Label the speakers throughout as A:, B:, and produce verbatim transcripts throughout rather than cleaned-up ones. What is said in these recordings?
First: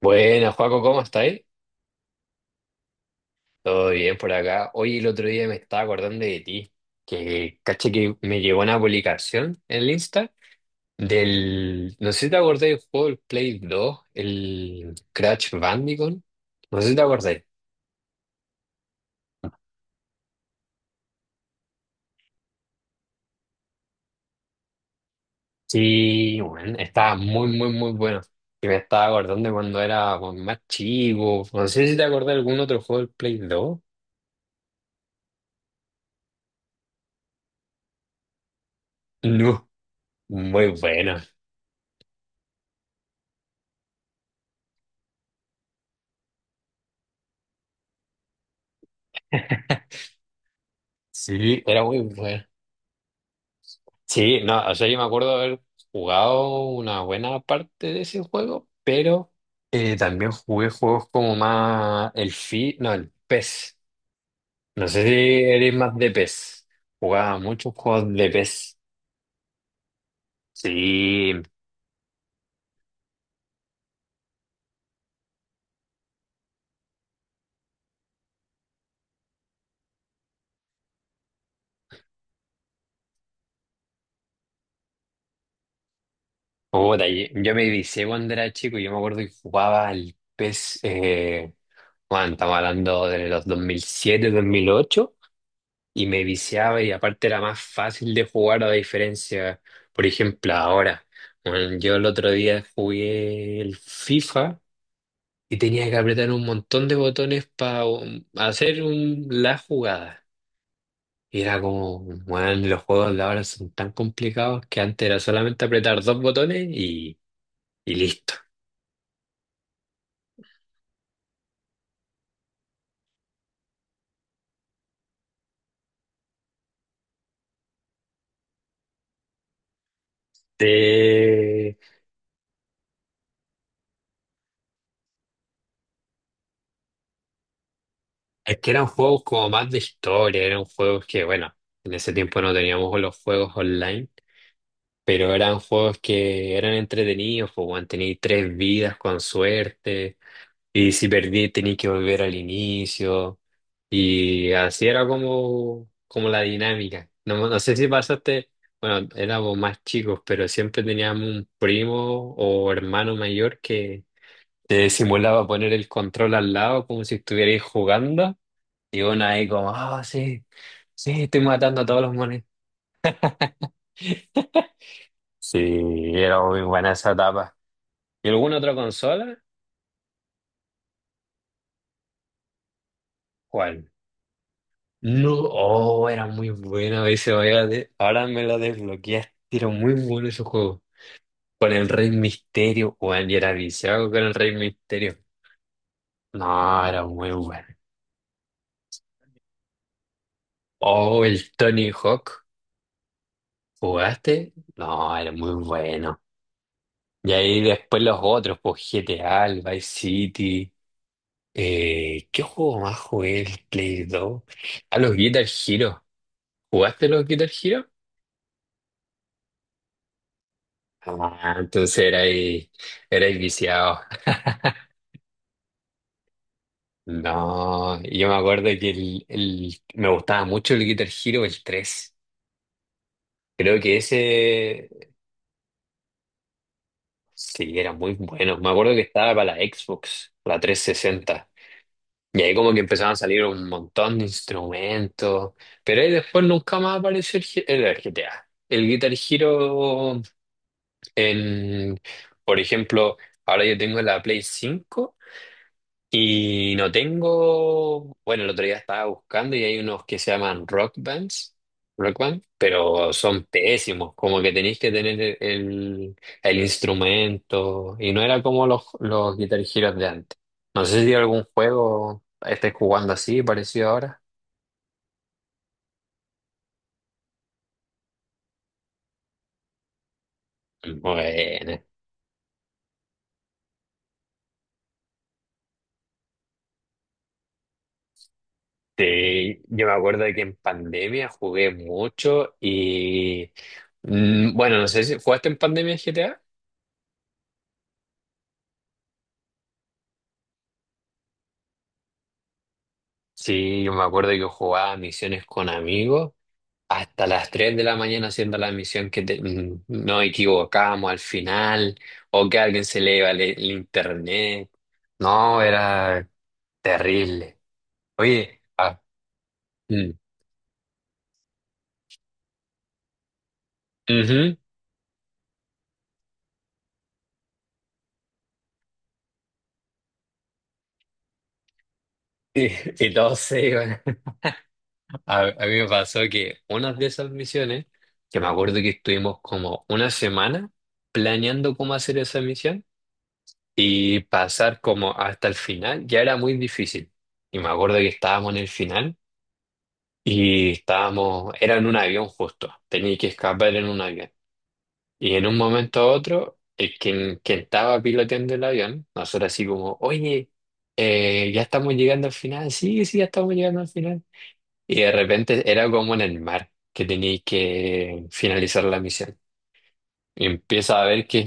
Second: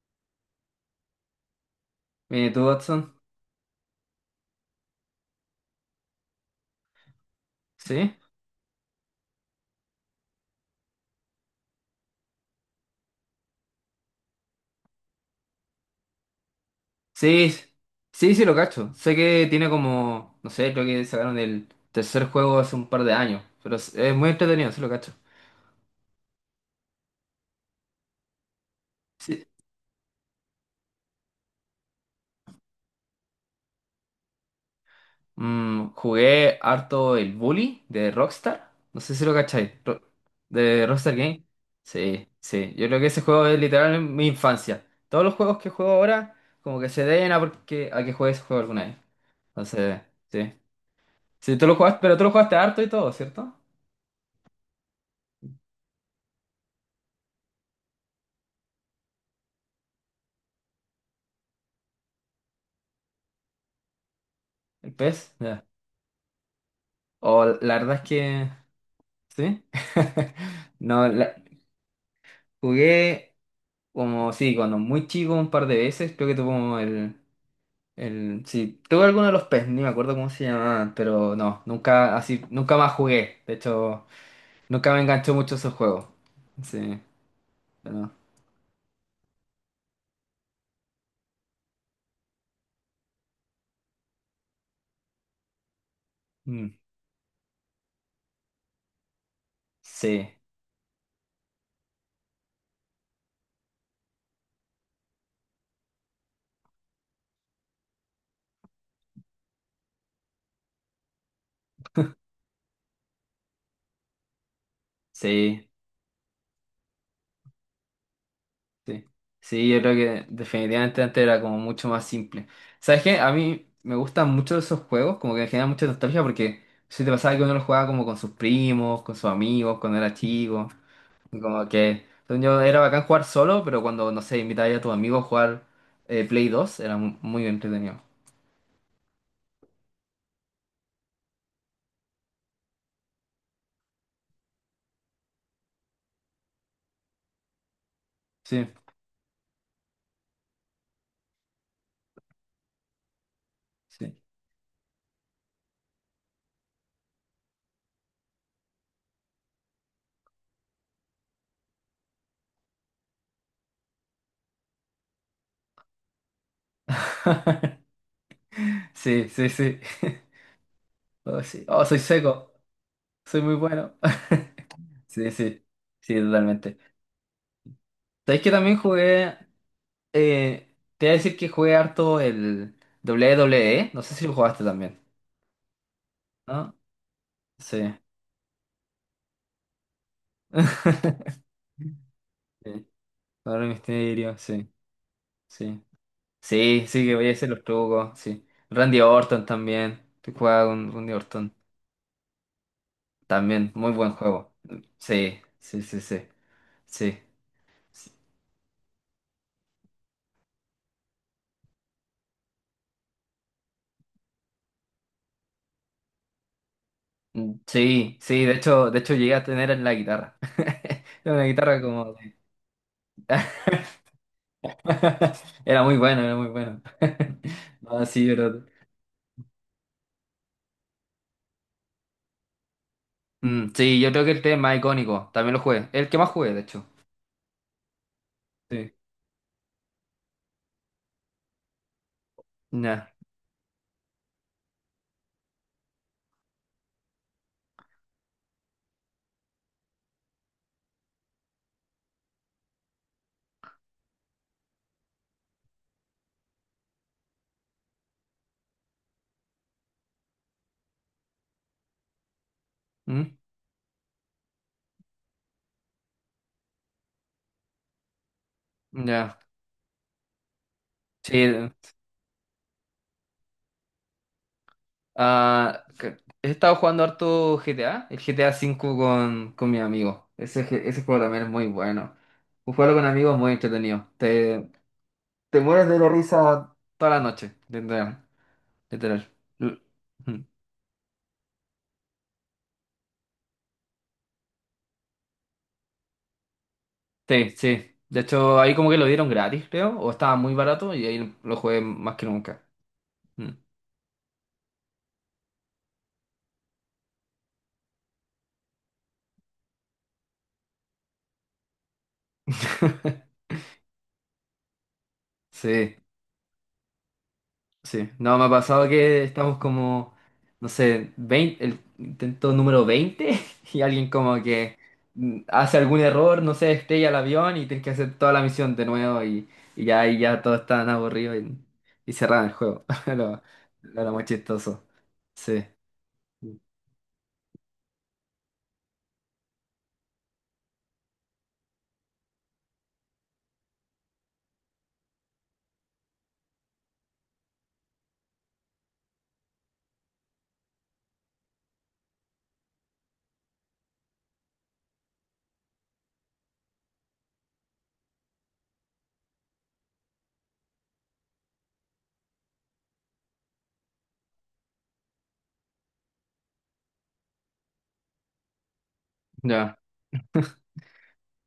A: Buenas, Joaco, ¿cómo estáis?
B: Mire tú, Watson.
A: Todo bien por acá. Hoy el otro día me estaba acordando de ti, que caché que
B: ¿Sí?
A: me llegó una publicación en el Insta del, no sé si te acordáis del juego del Play dos, el Crash Bandicoot, no sé si te acordáis.
B: Sí, sí, sí, lo cacho. Sé que tiene como, no sé, creo que sacaron el tercer juego hace un par de años, pero es, es muy entretenido, sí lo cacho.
A: Sí, bueno, estaba muy, muy, muy bueno. Y me estaba
B: Sí.
A: acordando de cuando era pues, más chico, no sé si te acordás de algún otro juego del Play dos.
B: Mm, jugué harto el Bully de Rockstar. No sé si lo
A: No,
B: cacháis. Ro-
A: muy
B: de Rockstar
A: bueno.
B: Game. Sí, sí. Yo creo que ese juego es literal mi infancia. Todos los juegos que juego ahora, como que se deben a, porque, a que juegue ese juego alguna vez. Entonces, sí. Sí,
A: Sí,
B: tú lo
A: era
B: jugaste,
A: muy
B: pero tú lo
A: bueno.
B: jugaste harto y todo, ¿cierto?
A: Sí, no, o sea, yo me acuerdo haber jugado una buena parte de ese juego, pero eh, también jugué juegos como más el Fi, no, el P E S. No
B: El
A: sé si
B: P E S.
A: eres más de P E S. Jugaba
B: O
A: muchos
B: la verdad es
A: juegos de
B: que
A: P E S.
B: sí. No,
A: Sí,
B: la- jugué como, sí, cuando muy chico un par de veces, creo que tuve como el, el, sí, tuve alguno de los P E S, ni me acuerdo cómo se llamaban, pero no, nunca, así, nunca más jugué. De hecho, nunca me enganchó mucho esos juegos. Sí,
A: puta, y- yo me vicié
B: pero,
A: cuando era chico y yo me acuerdo que jugaba el P E S, eh, bueno, estamos hablando de los dos dos mil siete, dos mil ocho. Y me
B: mm,
A: viciaba y aparte era más fácil de jugar a diferencia, por
B: sí,
A: ejemplo, ahora. Bueno, yo el otro día jugué el FIFA y tenía que apretar un montón de botones para hacer un, la jugada. Y era como, bueno, los juegos de ahora son tan complicados que antes era solamente
B: sí.
A: apretar dos botones y, y listo.
B: Sí, sí, yo creo que definitivamente antes era como mucho más simple. ¿Sabes qué? A mí me gustan mucho esos juegos, como que me generan mucha nostalgia porque si te pasaba que uno los jugaba como con sus primos, con sus amigos, cuando era chico, y como
A: Eh,
B: que según yo era bacán jugar solo, pero cuando, no sé, invitaba a tus amigos a jugar eh, Play dos era mu- muy entretenido.
A: es que eran juegos como más de historia, eran juegos que, bueno, en ese tiempo no teníamos los juegos online. Pero eran juegos que eran entretenidos, pues, weón, tení tres
B: Sí,
A: vidas con suerte, y si perdí tení que volver al inicio,
B: sí.
A: y así era como, como la dinámica. No, no sé si pasaste, bueno, éramos más chicos, pero siempre teníamos un primo o hermano mayor que te simulaba poner el control al lado como si estuvierais jugando, y uno
B: Sí,
A: ahí
B: sí,
A: como,
B: sí.
A: ah, sí, sí, estoy
B: Oh, sí.
A: matando
B: Oh,
A: a
B: soy
A: todos los monedas.
B: seco, soy muy bueno. Sí,
A: Sí,
B: sí, sí,
A: era muy
B: totalmente.
A: buena esa etapa. ¿Y
B: ¿Sabes que
A: alguna otra
B: también jugué?
A: consola?
B: eh, te voy a decir que jugué harto el
A: ¿Cuál?
B: W W E. No sé si lo jugaste también,
A: No, oh, era muy
B: ¿no?
A: buena ese, vaya de-
B: Sí.
A: ahora me lo desbloqueaste, era muy bueno ese juego. Con el Rey
B: Sí,
A: Misterio, weón, y era
B: Padre del
A: viciado con el
B: Misterio,
A: Rey
B: sí,
A: Misterio.
B: sí.
A: No,
B: Sí,
A: era
B: sí, que voy
A: muy
B: a hacer los
A: bueno.
B: trucos, sí. Randy Orton también. Te jugaba con Randy
A: Oh, el
B: Orton.
A: Tony Hawk,
B: También, muy buen
A: ¿jugaste?
B: juego.
A: No, era
B: Sí,
A: muy
B: sí, sí,
A: bueno.
B: sí. Sí.
A: Y ahí después los otros, pues G T A, el Vice City. Eh, ¿qué juego más jugué? El Play dos. A los Guitar Hero. ¿Jugaste los Guitar
B: Mm,
A: Hero?
B: sí, sí, de hecho, de hecho llegué a tener en la guitarra. Era una
A: Ah,
B: guitarra
A: entonces
B: como.
A: era
B: de-
A: ahí, era ahí viciado.
B: Era muy bueno, era muy bueno.
A: No,
B: No, sí,
A: yo me acuerdo
B: ¿verdad?
A: que el, el- me gustaba mucho el Guitar Hero, el tres.
B: Mm,
A: Creo que
B: sí, yo creo que el tres es más
A: ese
B: icónico. También lo jugué. El que más jugué, de hecho.
A: sí era muy bueno. Me acuerdo
B: Sí.
A: que estaba para la Xbox, la trescientos sesenta. Y ahí como que
B: Ya.
A: empezaban a salir un montón de instrumentos. Pero ahí después nunca más apareció el, G- el G T A. El Guitar Hero en, por ejemplo, ahora yo tengo la Play cinco. Y no tengo, bueno, el otro día estaba buscando y hay unos que se llaman rock bands, rock band, pero
B: Mm,
A: son pésimos, como que tenéis que tener el, el el instrumento y no era como los, los
B: ya.
A: Guitar Heroes de antes. No sé si
B: Sí.
A: algún juego estés jugando así, parecido ahora.
B: Ah, que- he estado jugando harto G T A. El G T A cinco con, con mi amigo. Ese, je- ese juego también es muy
A: Bueno,
B: bueno. Jugarlo con amigos es muy entretenido. Te, te mueres de la risa toda la noche. Literal. Literal.
A: este,
B: L-
A: yo me acuerdo de
B: mm.
A: que en pandemia jugué mucho y, mm, bueno, no sé si jugaste en pandemia G T A.
B: Sí, sí. De hecho, ahí como que lo dieron gratis, creo, o estaba muy barato y ahí lo jugué más que nunca. Mm.
A: Sí, yo me acuerdo que yo jugaba misiones con amigos hasta las tres de la mañana haciendo la misión que te- mm, nos equivocábamos al final o que a alguien se le iba el, el internet. No,
B: Sí,
A: era terrible.
B: sí. No, me ha
A: Oye,
B: pasado
A: ah,
B: que estamos
A: mm,
B: como, no sé, veinte, el intento número veinte y alguien como
A: ujú,
B: que mm, hace algún error, no sé, estrella el avión y tienes que hacer toda la misión de nuevo y, y ya, y ya todos están aburridos y, y cerraron el
A: y,
B: juego.
A: y todos
B: Lo,
A: se
B: lo
A: iban.
B: era muy chistoso.
A: A,
B: Sí.
A: a mí me pasó que una de esas misiones, que me acuerdo que estuvimos como una semana planeando cómo hacer esa misión, y pasar como hasta el final ya era muy difícil. Y me acuerdo que estábamos en el final y estábamos, era en un avión justo, tenía que escapar en un avión. Y en un momento a otro, el quien, quien estaba piloteando el avión, nosotros así como, oye, eh, ya estamos llegando al final, sí, sí, ya estamos llegando al final. Y de repente era como en el mar que tenía que finalizar la misión.
B: Ya.
A: Empieza a ver que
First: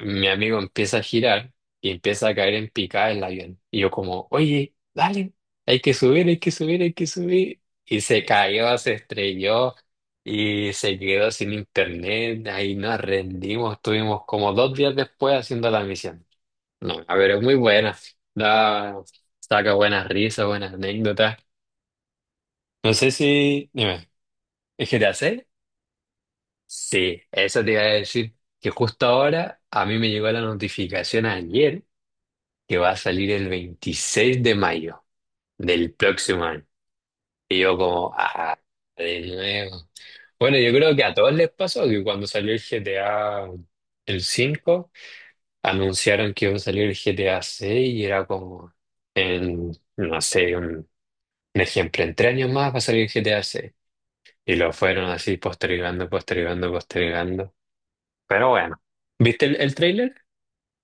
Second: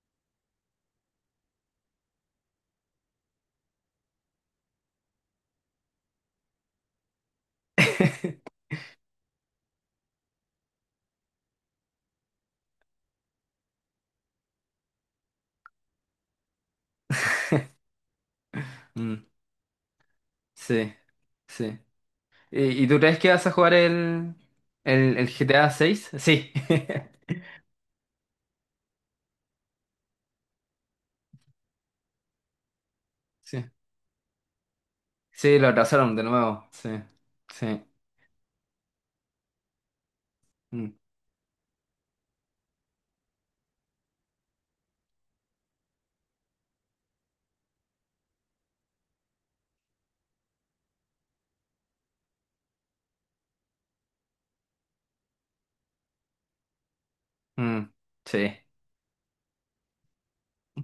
A: mi amigo empieza a girar y empieza a caer en picada el avión. Y yo como, oye, dale, hay que subir, hay que subir, hay que subir. Y se cayó, se estrelló y se quedó sin internet. Ahí nos rendimos, estuvimos como dos días después haciendo la misión. No, a ver, es muy buena. Da,
B: Mm,
A: saca buenas risas, buenas
B: sí,
A: anécdotas.
B: sí. ¿Y, y
A: No
B: tú
A: sé
B: crees que vas a
A: si.
B: jugar
A: Dime,
B: el,
A: ¿es G T A?
B: el, el G T A seis? Sí.
A: Sí, eso te iba a decir, que justo ahora a mí me llegó la notificación ayer que va a salir el
B: Sí.
A: veintiséis de mayo
B: Sí, lo
A: del
B: atrasaron de
A: próximo año.
B: nuevo. Sí.
A: Y yo
B: Sí.
A: como, ah, de nuevo. Bueno, yo
B: Mm,
A: creo que a todos les pasó que cuando salió el G T A, el cinco, anunciaron que iba a salir el G T A seis y era como, en, no sé, un, un ejemplo, en tres años más va a salir el G T A seis. Y lo fueron así postergando, postergando, postergando.
B: mm,
A: Pero
B: sí.
A: bueno, ¿viste el, el tráiler?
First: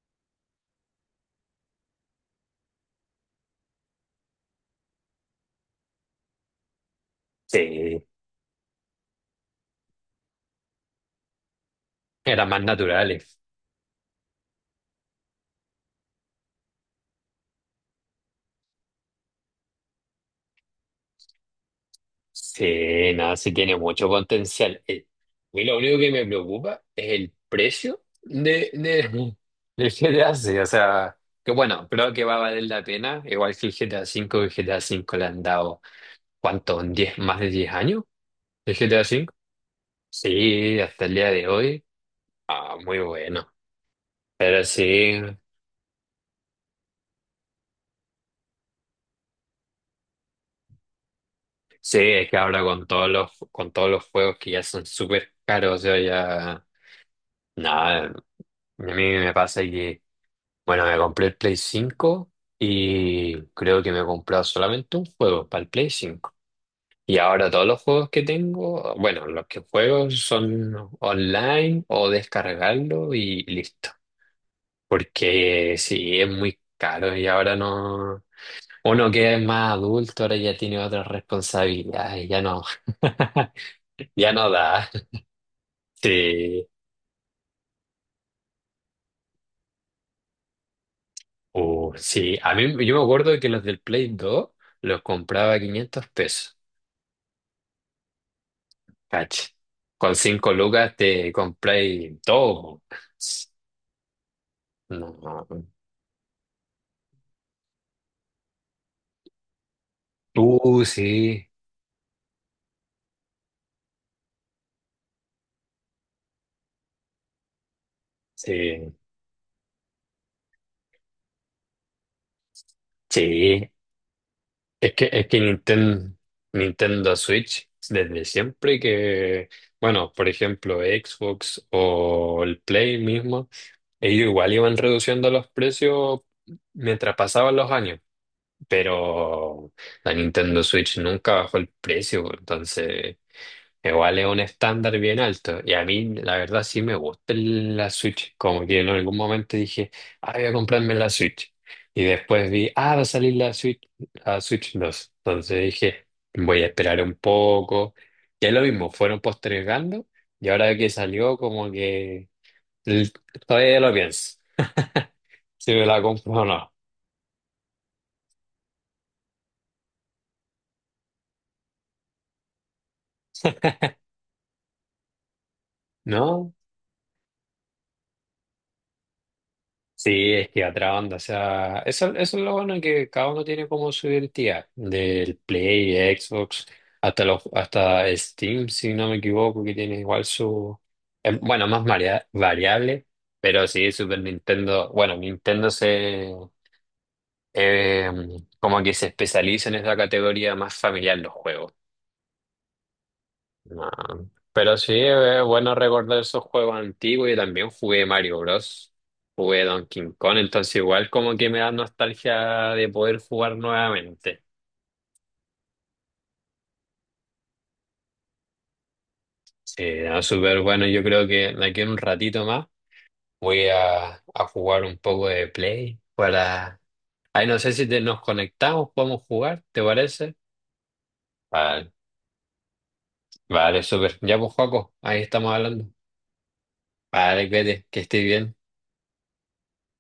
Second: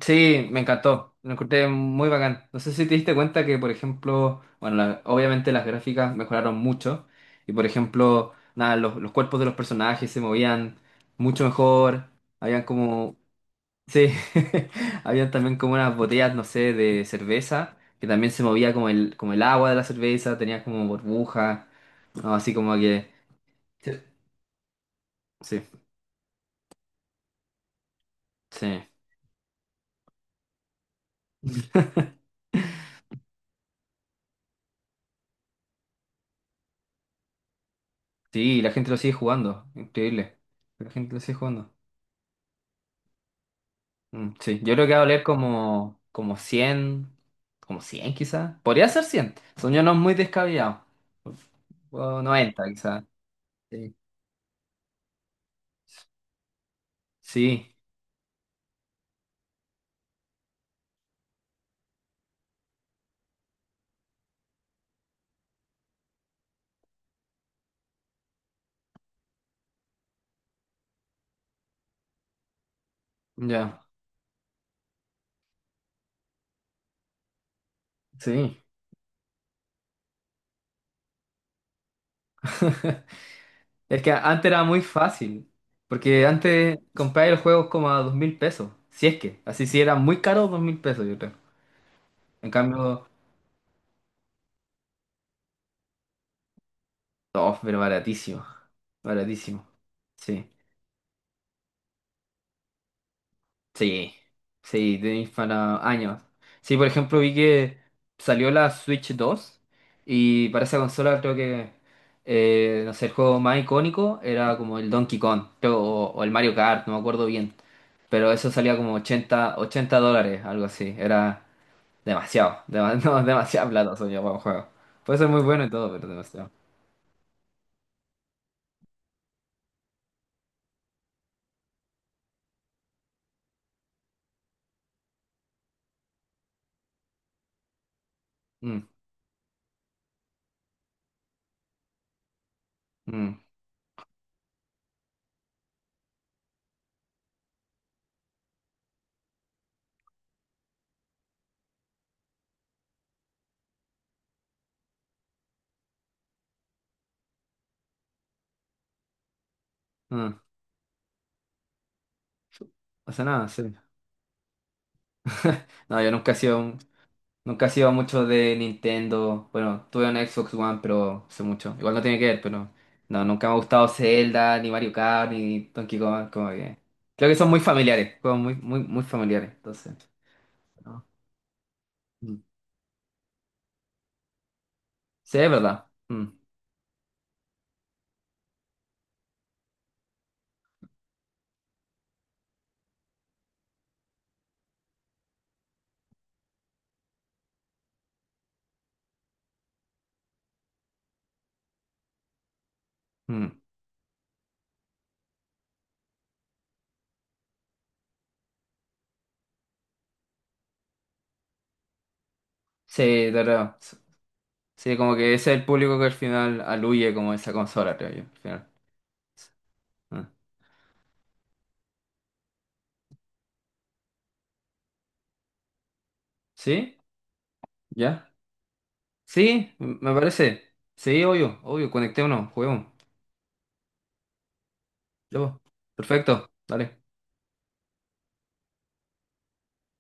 B: Sí, me encantó. Lo encontré muy bacán. No sé si te diste cuenta que, por ejemplo, bueno, la- obviamente las gráficas mejoraron mucho. Y, por
A: Sí,
B: ejemplo, nada, los, los cuerpos de los personajes se movían mucho mejor.
A: eran más
B: Habían como.
A: naturales.
B: Sí, habían también como unas botellas, no sé, de cerveza, que también se movía como el, como el agua de la cerveza, tenía como burbuja, ¿no? Así como que...
A: Sí, nada, sí tiene
B: Sí,
A: mucho potencial. Eh, A
B: sí,
A: mí lo único que me preocupa es el precio de,
B: sí.
A: de, del G T A seis. O sea, que bueno, creo que va a valer la pena. Igual que el G T A cinco. El G T A cinco le han dado, ¿cuánto? ¿Un diez, más de diez años?
B: Sí, la
A: ¿El
B: gente lo
A: G T A
B: sigue
A: cinco?
B: jugando, increíble.
A: Sí,
B: La
A: hasta el
B: gente lo
A: día
B: sigue
A: de
B: jugando.
A: hoy. Ah, muy bueno.
B: Mm, sí,
A: Pero
B: yo creo que va a
A: sí.
B: valer como, como cien, como cien quizás. Podría ser cien son yo no muy descabellados.
A: Sí,
B: O
A: es que ahora
B: noventa
A: con
B: quizás.
A: todos los, con todos
B: Sí,
A: los juegos que ya son súper caros, yo ya.
B: sí,
A: Nada, a mí me pasa que, bueno, me compré el Play cinco y creo que me he comprado solamente un juego para el Play cinco. Y ahora todos los juegos que tengo, bueno, los que juego son online o descargarlo y
B: ya,
A: listo. Porque sí, es muy caro y ahora no.
B: sí.
A: Uno que es más adulto ahora ya tiene otras responsabilidades, ya no.
B: Es que
A: Ya
B: antes
A: no
B: era muy
A: da.
B: fácil, porque
A: Sí,
B: antes comprar el juego como a dos mil pesos, si es que, así si era muy caro, dos mil pesos yo creo.
A: uh, sí.
B: En
A: A mí, yo me
B: cambio,
A: acuerdo que los del Play dos los compraba a quinientos pesos,
B: oh, pero baratísimo,
A: caché.
B: baratísimo,
A: Con
B: sí,
A: cinco lucas te compré todo.
B: sí, sí, tenéis
A: No,
B: para años. Sí, por ejemplo, vi que salió la Switch dos y para esa
A: uh,
B: consola creo
A: sí,
B: que, eh, no sé, el juego más icónico era como el Donkey Kong, creo, o, o el Mario Kart, no me acuerdo bien, pero eso salía
A: sí,
B: como ochenta ochenta dólares, algo así, era... Demasiado, dema- no, demasiada
A: sí.
B: plata soy yo para un juego.
A: Es que,
B: Puede
A: es
B: ser
A: que
B: muy bueno y todo, pero
A: Nintendo,
B: demasiado.
A: Nintendo Switch, desde siempre que, bueno, por ejemplo, Xbox o el Play mismo, ellos igual iban reduciendo los precios mientras pasaban los años.
B: Mm,
A: Pero la Nintendo Switch nunca bajó el precio, pues, entonces
B: mm,
A: igual es un estándar bien alto. Y a mí, la verdad, sí me gusta el- la Switch. Como que en algún momento dije, ah, voy a comprarme la Switch. Y después vi, ah, va a salir la Switch, la Switch dos. Entonces dije, voy a esperar un poco. Y es lo mismo, fueron postergando
B: mm.
A: y ahora que salió, como que l-
B: O sea, nada, sí.
A: todavía lo pienso. Si me la
B: No, yo nunca
A: compro
B: he
A: o
B: sido,
A: no.
B: un- nunca he sido mucho de Nintendo. Bueno, tuve un Xbox One, pero sé mucho. Igual no tiene que ver, pero no, nunca me ha gustado Zelda, ni Mario Kart, ni Donkey Kong, como
A: ¿No?
B: que. Creo que son muy familiares, juegos muy, muy, muy familiares. Entonces,
A: Sí, es que otra
B: no.
A: onda, o sea, eso, eso
B: Mm.
A: es lo bueno que cada uno tiene como su identidad, del
B: Sí, es verdad.
A: Play,
B: Mm,
A: Xbox, hasta los, hasta Steam, si no me equivoco, que tiene igual su, eh, bueno, más varia- variable, pero sí, Super Nintendo, bueno, Nintendo se, eh, como que se especializa en esa categoría más familiar los juegos.
B: mm.
A: No. Pero sí, es bueno recordar esos juegos antiguos y también jugué Mario Bros. Jugué Donkey Kong, entonces igual como que me da nostalgia de poder
B: Sí,
A: jugar
B: claro.
A: nuevamente.
B: Sí, como que ese es el público que al final aluye como esa consola, creo yo, al final.
A: Sí, no,
B: Ah.
A: súper bueno. Yo creo que de aquí en un ratito más voy a, a jugar un poco de Play para.
B: ¿Sí?
A: Ay, no sé si te- nos
B: ¿Ya?
A: conectamos, podemos jugar,
B: Sí,
A: ¿te
B: m- me
A: parece?
B: parece. Sí, obvio, obvio,
A: Vale,
B: conectémonos, juguemos.
A: vale, súper. Ya pues, Joaco, ahí
B: Ya,
A: estamos
B: pues.
A: hablando.
B: Perfecto, dale.
A: Vale, vete, que estés bien.